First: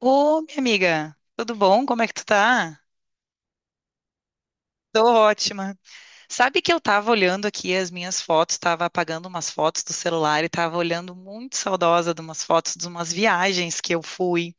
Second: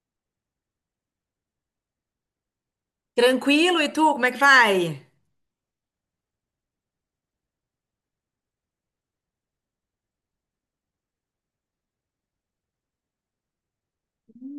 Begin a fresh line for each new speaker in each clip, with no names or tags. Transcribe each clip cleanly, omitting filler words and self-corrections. Ô, minha amiga, tudo bom? Como é que tu tá?
Tranquilo, e tu, como é que vai?
Tô ótima. Sabe que eu tava olhando aqui as minhas fotos, tava apagando umas fotos do celular e tava olhando muito saudosa de umas fotos de umas viagens que eu fui.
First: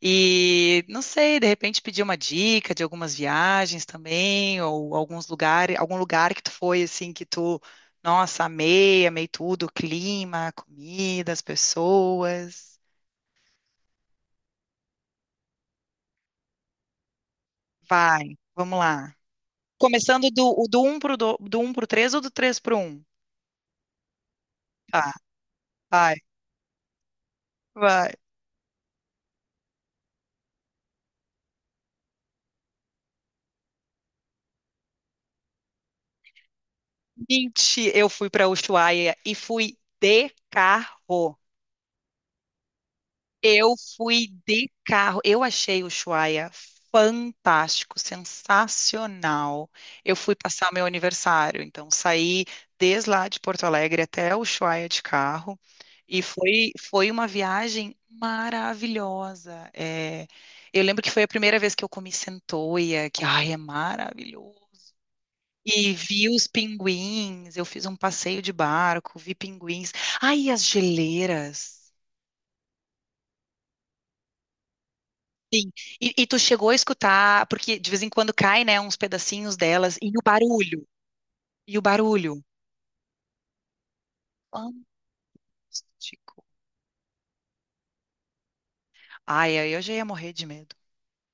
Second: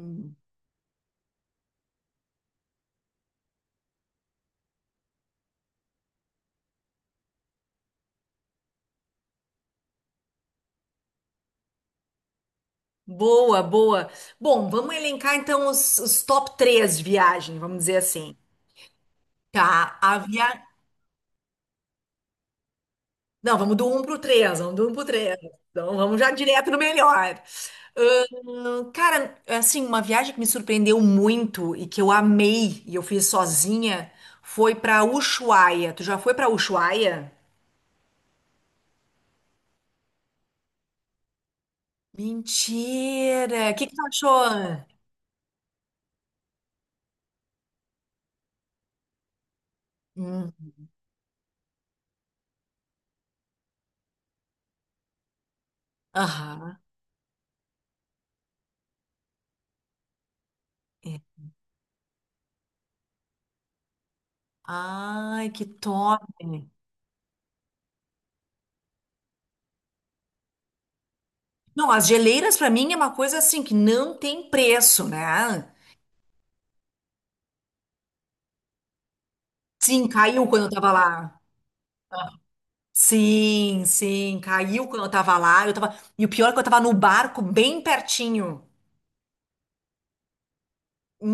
E não sei, de repente pedi uma dica de algumas viagens também, ou alguns lugares, algum lugar que tu foi assim que tu, nossa, amei, amei tudo, o clima, a comida, as pessoas.
Boa, boa. Bom, vamos elencar então os top 3 de viagem, vamos dizer assim.
Vai, vamos lá.
Tá, a
Começando
via...
do 1 pro, do 1 pro 3 ou do 3 pro um?
Não, vamos do 1 pro três, vamos do 1 pro
Ah,
três. Então
vai,
vamos já direto no melhor.
vai.
Cara, assim, uma viagem que me surpreendeu muito e que eu amei e eu fiz sozinha, foi pra Ushuaia. Tu já foi pra Ushuaia?
Mentira, eu fui pra Ushuaia e fui de carro.
Mentira!
Eu
O que que tu
fui de
achou?
carro. Eu achei o Ushuaia fantástico, sensacional. Eu fui passar
Hum.
meu aniversário, então saí desde lá de Porto Alegre até o Ushuaia de carro e foi
Aham.
foi uma viagem maravilhosa. É, eu lembro que foi a primeira vez que eu comi centoia, que ai, é maravilhoso.
Ai, que
E
top!
vi os pinguins, eu fiz um passeio de barco, vi pinguins. Ai, e as geleiras.
Não, as geleiras pra mim é uma coisa assim que não tem preço, né?
Sim. E tu chegou a escutar, porque de vez em quando cai, né, uns pedacinhos delas,
Sim,
e o
caiu quando eu
barulho,
tava lá.
e o barulho.
Sim, sim, caiu quando eu tava lá. Eu tava... E o
Fantástico.
pior é que eu tava no barco bem pertinho.
Ai, ai, eu já ia morrer de medo.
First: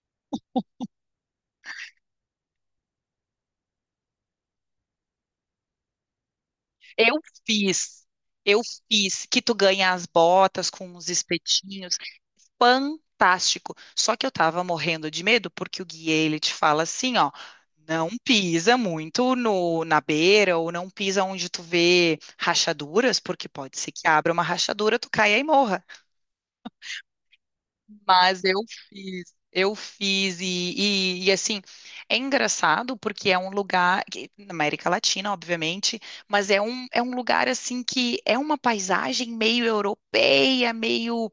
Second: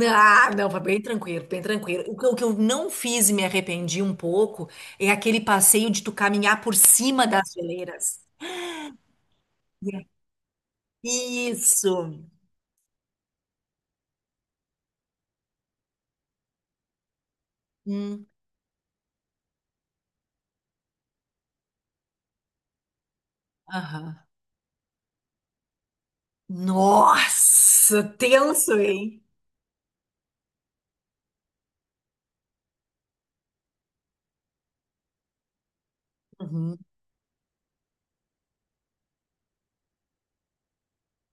Ah, não, foi bem tranquilo, bem tranquilo. O que eu não fiz e me arrependi um pouco é aquele passeio de tu caminhar por
Eu
cima das
fiz,
geleiras.
eu fiz, que tu ganha
Yeah.
as botas com os
Isso.
espetinhos. Fantástico. Só que eu tava morrendo de medo, porque o guia, ele te fala assim, ó, não
Hum,
pisa muito na beira, ou não pisa onde tu vê rachaduras, porque pode ser que
aham.
abra uma rachadura, tu caia e morra.
Nossa,
Mas
tenso, hein?
eu fiz e, assim, é engraçado porque é um lugar, na América Latina, obviamente, mas é
Uhum.
um, é um lugar assim que é uma paisagem meio europeia, meio,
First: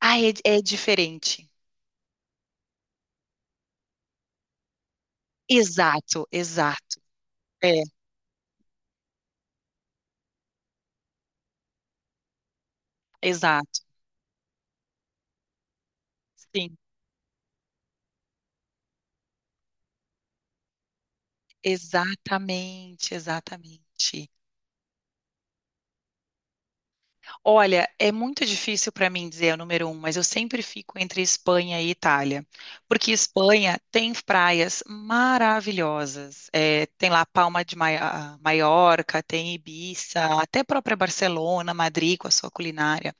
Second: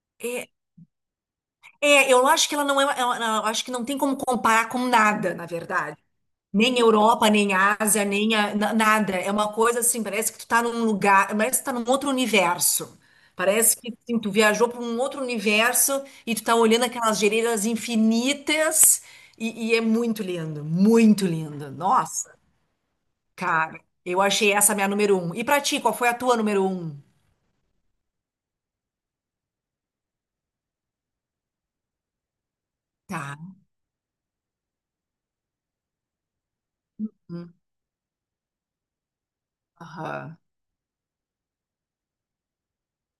ah, é,
É.
é diferente.
É, eu acho que ela não é, eu acho que não tem como comparar com nada, na verdade.
Exato,
Nem
exato,
Europa, nem
é,
Ásia, nem a- na- nada. É uma coisa assim, parece que tu tá num lugar, parece que tu tá num outro universo. Parece
exato,
que assim, tu viajou para um outro universo e tu tá
sim,
olhando aquelas geleiras infinitas e é muito lindo, muito lindo. Nossa,
exatamente,
cara, eu
exatamente.
achei essa minha número um. E pra ti, qual foi a tua número um?
Olha, é muito difícil para mim dizer o número um, mas eu sempre fico entre Espanha e Itália, porque
Tá.
Espanha tem praias maravilhosas. É, tem lá
Hum.
Palma de Maiorca, tem Ibiza,
Aham.
até própria Barcelona, Madrid com a sua culinária.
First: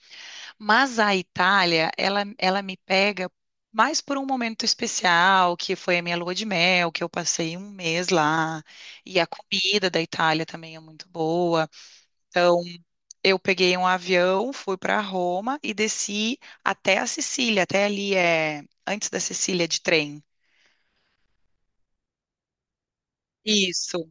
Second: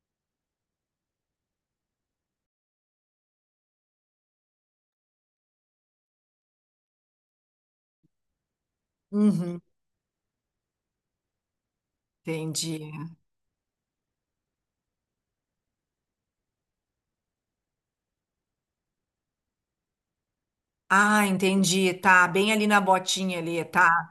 Mas a Itália, ela me pega mais por um momento especial, que foi a minha lua de mel, que eu passei um mês lá, e a
Uhum.
comida da Itália também é muito boa. Então,
Entendi.
eu peguei um avião, fui para Roma e desci até a Sicília, até ali é antes da Sicília de trem.
Ah, entendi. Tá, bem ali na botinha ali, tá.
Isso.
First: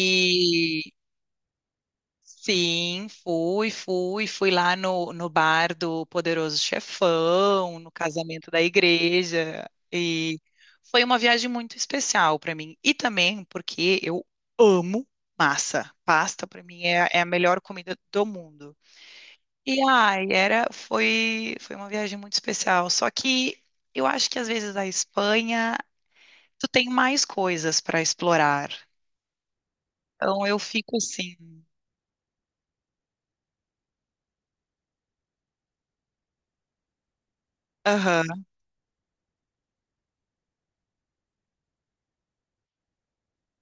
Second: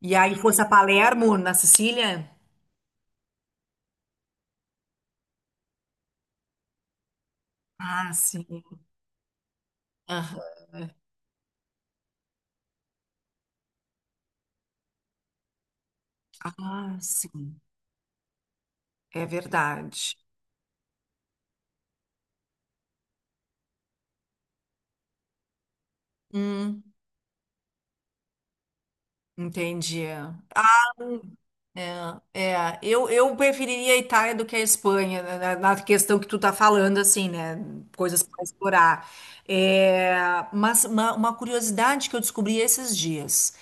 E aí fosse a Palermo, na Sicília?
sim, fui lá no bar do Poderoso Chefão, no
Ah, sim.
casamento da igreja. E
Aham.
foi uma viagem muito especial para mim. E também porque eu amo massa. Pasta para mim
Ah,
é a melhor
sim.
comida do mundo.
É
E
verdade.
ai, foi uma viagem muito especial. Só que eu acho que às vezes a Espanha, tu
Hum,
tem mais coisas para explorar.
entendi.
Então eu fico assim.
É, é, eu preferiria a Itália do que a Espanha, né, na questão que tu tá falando, assim, né? Coisas
Aham.
para explorar. É, mas uma curiosidade que eu descobri esses dias.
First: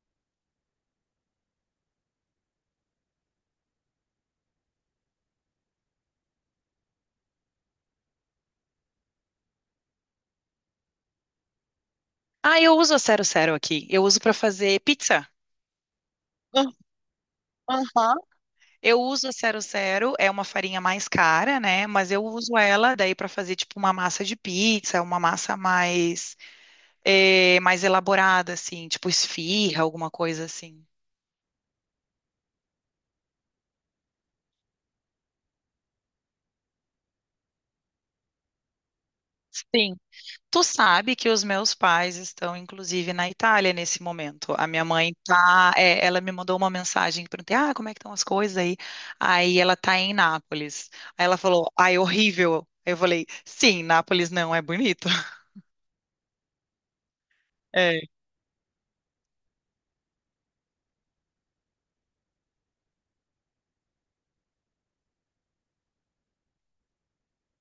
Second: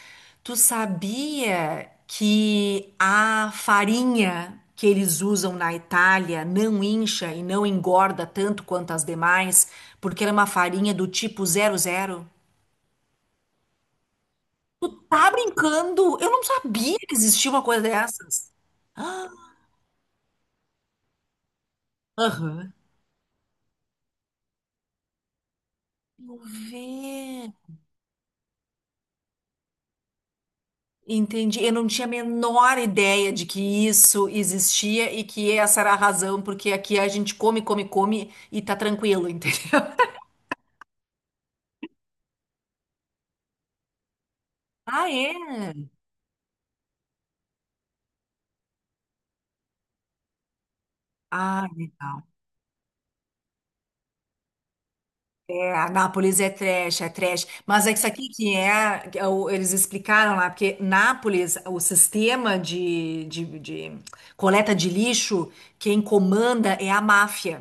Tu sabia que a farinha que eles usam na Itália não incha e não engorda tanto quanto as demais, porque ela é uma farinha do tipo zero zero?
Ah, eu uso a Cero Cero aqui. Eu uso para fazer pizza.
Tá brincando? Eu não
Ah.
sabia que existia uma coisa
Aham.
dessas.
Eu uso
Ah.
a Cero Cero, é uma farinha mais cara, né? Mas eu uso
Aham.
ela daí para fazer tipo uma massa de pizza, uma massa mais
Vê.
mais elaborada assim, tipo esfirra, alguma coisa assim.
Entendi. Eu não tinha a menor ideia de que isso existia e que essa era a razão, porque aqui a gente come, come, come e tá tranquilo, entendeu?
Sim. Tu sabe que os meus pais estão, inclusive, na Itália nesse momento. A minha
Ah,
mãe
é?
tá, é, ela me mandou uma mensagem, perguntei, ah, como é que estão as coisas aí? Aí ela tá em Nápoles. Aí ela
Ah,
falou, ai,
legal.
horrível. Aí eu falei, sim, Nápoles não é bonito.
É, Nápoles é trash, é trash. Mas é que isso
É.
aqui que é, eles explicaram lá, porque Nápoles, o sistema de coleta de lixo, quem comanda é a máfia.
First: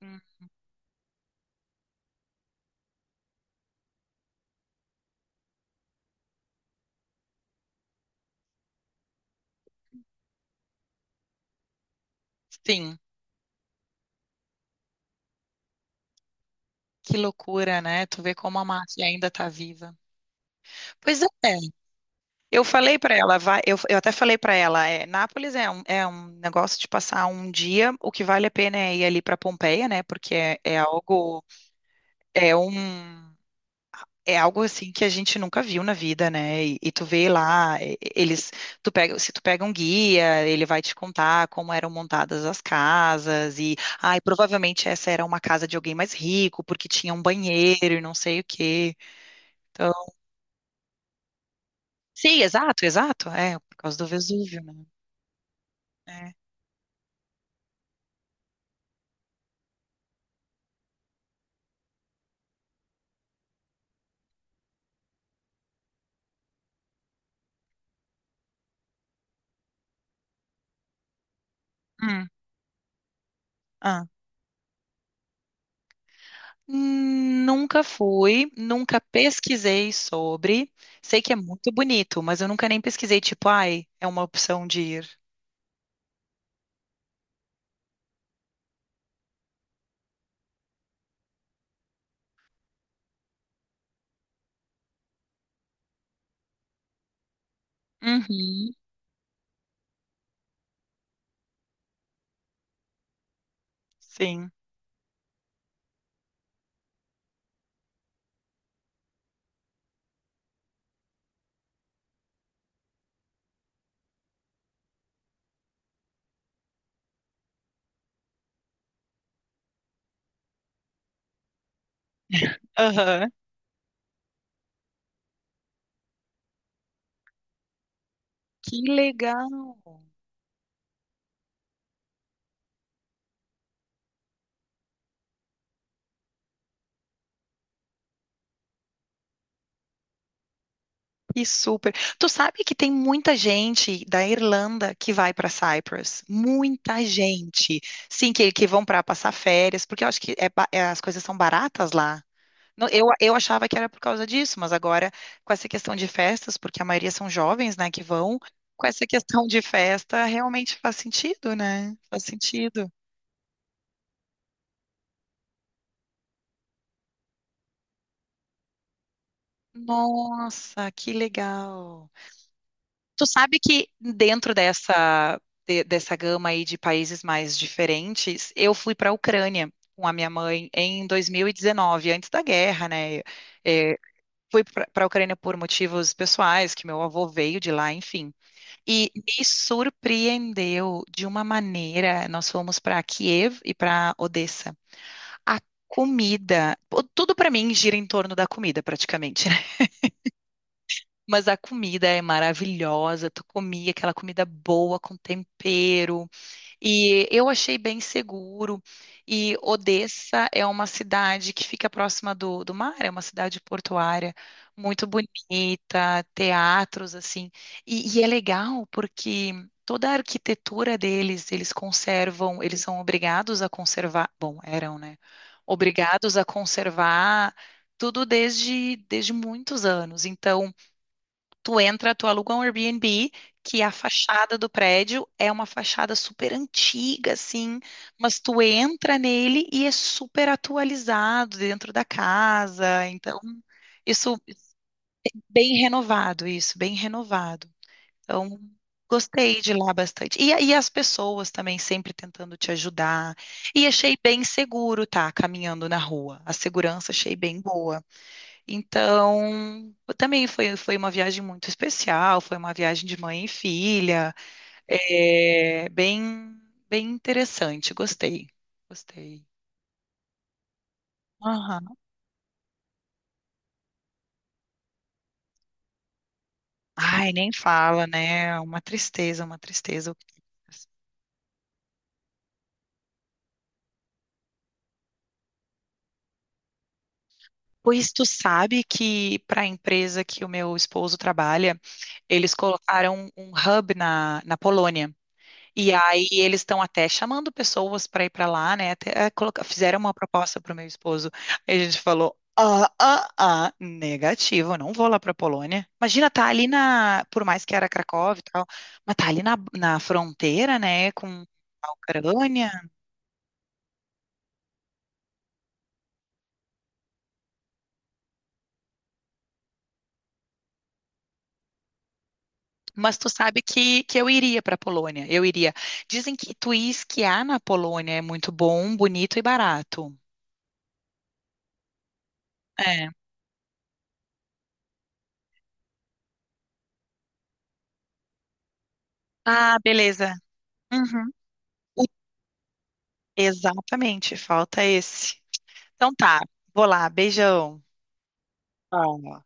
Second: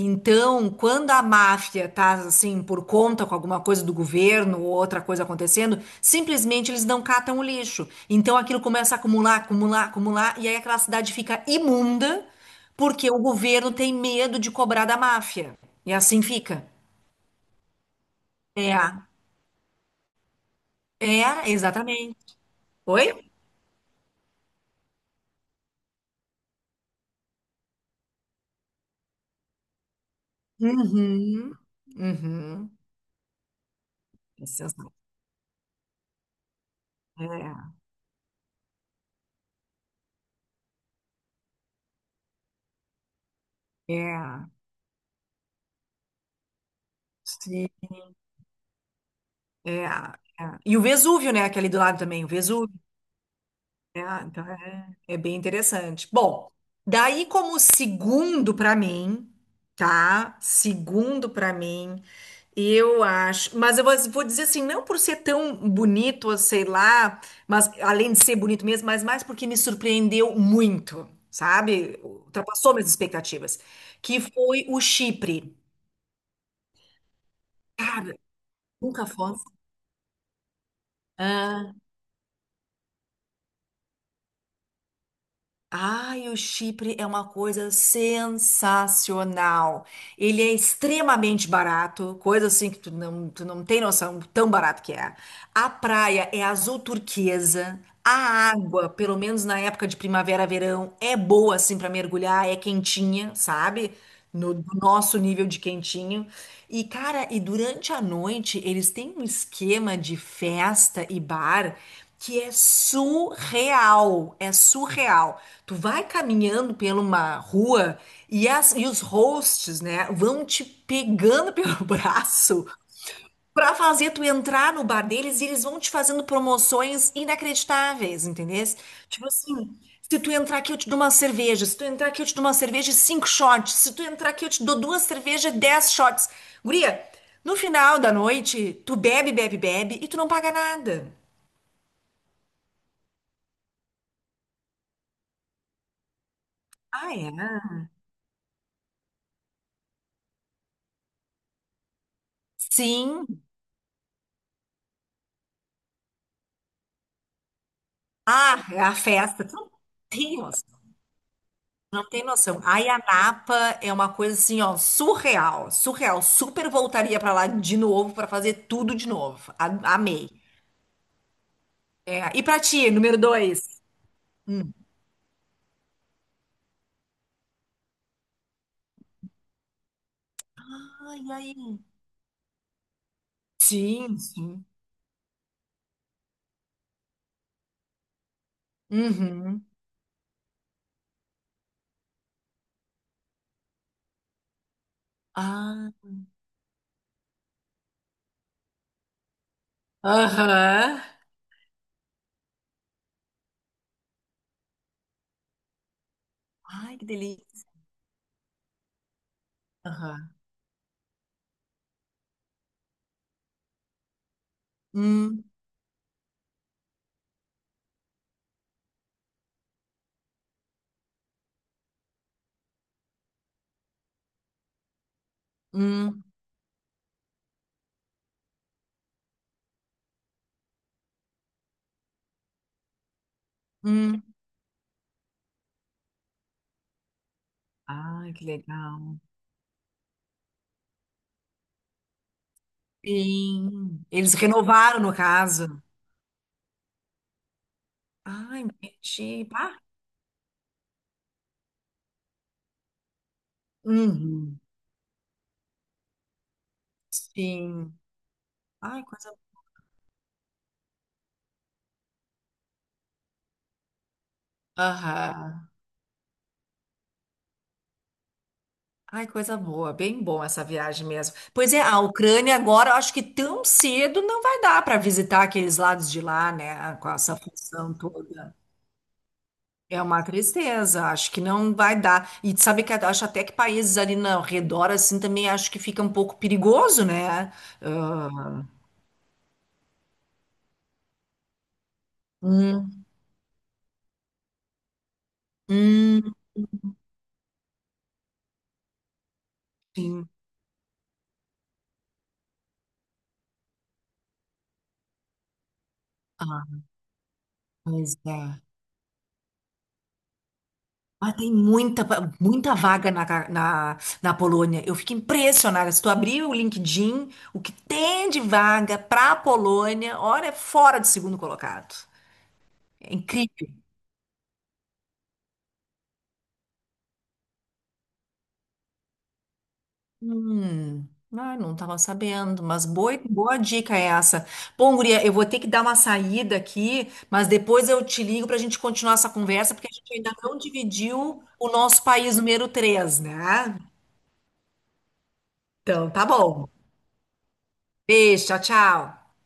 Hum.
quando a máfia tá assim por conta com alguma coisa do governo ou outra coisa acontecendo, simplesmente eles não catam o lixo. Então aquilo começa a acumular, acumular, acumular, e aí aquela cidade fica imunda
Sim,
porque o governo tem medo de cobrar da máfia. E assim fica.
que loucura, né? Tu vê como a
É,
Márcia ainda tá viva. Pois é.
é, exatamente.
Eu falei pra
Oi?
ela, vai, eu até falei pra ela, é, Nápoles é um, negócio de passar um dia, o que vale a pena é ir ali pra Pompeia, né? Porque é algo.
Uhum,
É um
uhum.
É
É
algo assim
sensacional.
que a gente nunca viu na vida, né? E tu vê lá, eles, se tu pega um guia, ele vai te contar como eram montadas as casas e,
É,
ai,
é,
provavelmente essa era uma casa de alguém mais rico porque tinha um
sim,
banheiro e não sei o quê.
é,
Então,
é. E o Vesúvio, né? Aquele do lado também, o
sim,
Vesúvio.
exato, exato, é por causa
É,
do
então
Vesúvio, né?
é, é bem interessante.
É.
Bom, daí como segundo para mim, tá? Segundo para mim. Eu acho, mas eu vou dizer assim, não por ser tão bonito, sei lá, mas além de ser bonito mesmo, mas mais porque me surpreendeu muito, sabe?
Hum.
Ultrapassou minhas expectativas,
Ah.
que foi o Chipre.
Hum. Nunca
Cara,
fui, nunca
nunca fomos.
pesquisei sobre. Sei que é muito bonito, mas eu nunca nem pesquisei, tipo, ai, é uma opção de ir.
Ai, o Chipre é uma coisa sensacional. Ele é extremamente barato, coisa assim que tu não tem noção tão barato que é. A praia é azul turquesa. A
Uhum.
água, pelo menos na época de primavera, verão, é boa assim para mergulhar, é quentinha, sabe?
Sim.
No, do nosso nível de quentinho. E, cara, e durante a noite eles têm um esquema de festa e bar que é surreal, é surreal. Tu vai caminhando pela uma rua e, as, e os hosts, né, vão te pegando pelo braço.
Aham.
Pra fazer tu entrar no bar deles e eles vão te fazendo promoções inacreditáveis, entendesse?
Que
Tipo
legal.
assim, se tu entrar aqui eu te dou uma cerveja, se tu entrar aqui eu te dou uma cerveja e cinco shots, se tu entrar aqui eu te dou duas cervejas e dez shots. Guria, no final da noite, tu bebe, bebe, bebe e tu não paga nada.
E super. Tu sabe que tem muita gente da Irlanda que vai para Cyprus. Muita
Ah, é?
gente. Sim, que vão para passar férias, porque eu acho que as coisas são baratas lá. Não, Eu,
Sim.
eu achava que era por causa disso, mas agora, com essa questão de festas, porque a maioria são jovens, né, que vão,
Ah, é
com
a
essa
festa.
questão
Tu
de
não
festa,
tem
realmente faz sentido, né?
Não
Faz
tem noção. A
sentido.
Napa é uma coisa assim, ó, surreal, surreal. Super voltaria pra lá de novo pra fazer tudo de novo. A- amei.
Nossa, que legal.
É, e pra ti, número
Tu sabe
dois?
que dentro dessa, dessa gama aí de países mais diferentes, eu fui para a Ucrânia com a minha mãe em
Ai, ai.
2019, antes da guerra, né? É,
Sim,
fui
sim.
para a Ucrânia por motivos pessoais, que meu avô veio de lá, enfim. E me
Uhum.
surpreendeu de uma maneira. Nós fomos para Kiev e para Odessa. A
Ah,
comida, pô, tudo para mim gira em torno da comida, praticamente.
aham.
Mas a comida é maravilhosa, tu comia aquela comida boa com tempero,
Ai, que
e eu
delícia.
achei bem seguro. E
Aham.
Odessa é uma cidade que fica próxima do mar, é uma cidade portuária muito
Hum,
bonita, teatros assim. E é legal porque toda a arquitetura deles, eles conservam, eles são obrigados a conservar, bom, eram, né?
hum,
Obrigados a conservar tudo desde muitos anos. Então, tu entra, tu aluga um Airbnb, que a
hum.
fachada do prédio é uma fachada super antiga, assim,
Ai,
mas
que
tu entra
legal.
nele e é super atualizado dentro da casa. Então,
Sim.
isso
Eles renovaram, no
bem
caso.
renovado, isso, bem renovado.
Ai,
Então,
entendi.
gostei de
Pá.
lá bastante. E as pessoas também sempre tentando te ajudar. E achei bem
Uhum.
seguro, tá, caminhando na rua. A segurança achei bem
Sim.
boa.
Ai, coisa.
Então, também foi uma viagem muito especial, foi uma viagem de mãe e filha,
Aham.
é, bem interessante, gostei,
Ai,
gostei.
coisa boa, bem bom essa viagem mesmo. Pois é,
Aham.
a Ucrânia agora, eu acho que tão cedo não vai dar para visitar aqueles lados de lá, né, com
Ai,
essa
nem
função
fala,
toda.
né? Uma tristeza, uma
É
tristeza.
uma tristeza, acho que não vai dar. E sabe que eu acho até que países ali no redor, assim, também acho que fica um pouco perigoso, né?
Pois tu
Ah,
sabe que para a empresa que o meu esposo trabalha, eles
hum,
colocaram um hub na Polônia. E aí
hum,
eles estão até chamando pessoas para ir para lá, né? Até fizeram uma
sim.
proposta para o meu esposo. Aí a gente falou: ah, ah, ah, negativo, eu não vou lá para Polônia. Imagina, tá ali
Ah,
na, por mais que era
pois
Cracóvia e
é.
tal, mas tá ali na fronteira, né,
Ah,
com
tem
a
muita,
Ucrânia.
muita vaga na, na Polônia. Eu fico impressionada. Se tu abrir o LinkedIn, o que tem de vaga para a Polônia, olha, é fora de segundo colocado. É
Mas tu sabe
incrível.
que eu iria para Polônia. Eu iria. Dizem que tu ir esquiar na Polônia é muito bom, bonito e barato.
Hum, ah, não estava sabendo, mas
É.
boa, boa dica é essa. Bom, guria, eu vou ter que dar uma saída aqui, mas depois eu te ligo para a gente continuar essa conversa,
Ah,
porque a gente ainda
beleza.
não
Uhum.
dividiu o nosso
O-
país número 3, né?
Exatamente, falta esse.
Então,
Então
tá
tá,
bom.
vou lá, beijão.
Beijo, tchau, tchau.
Tchau.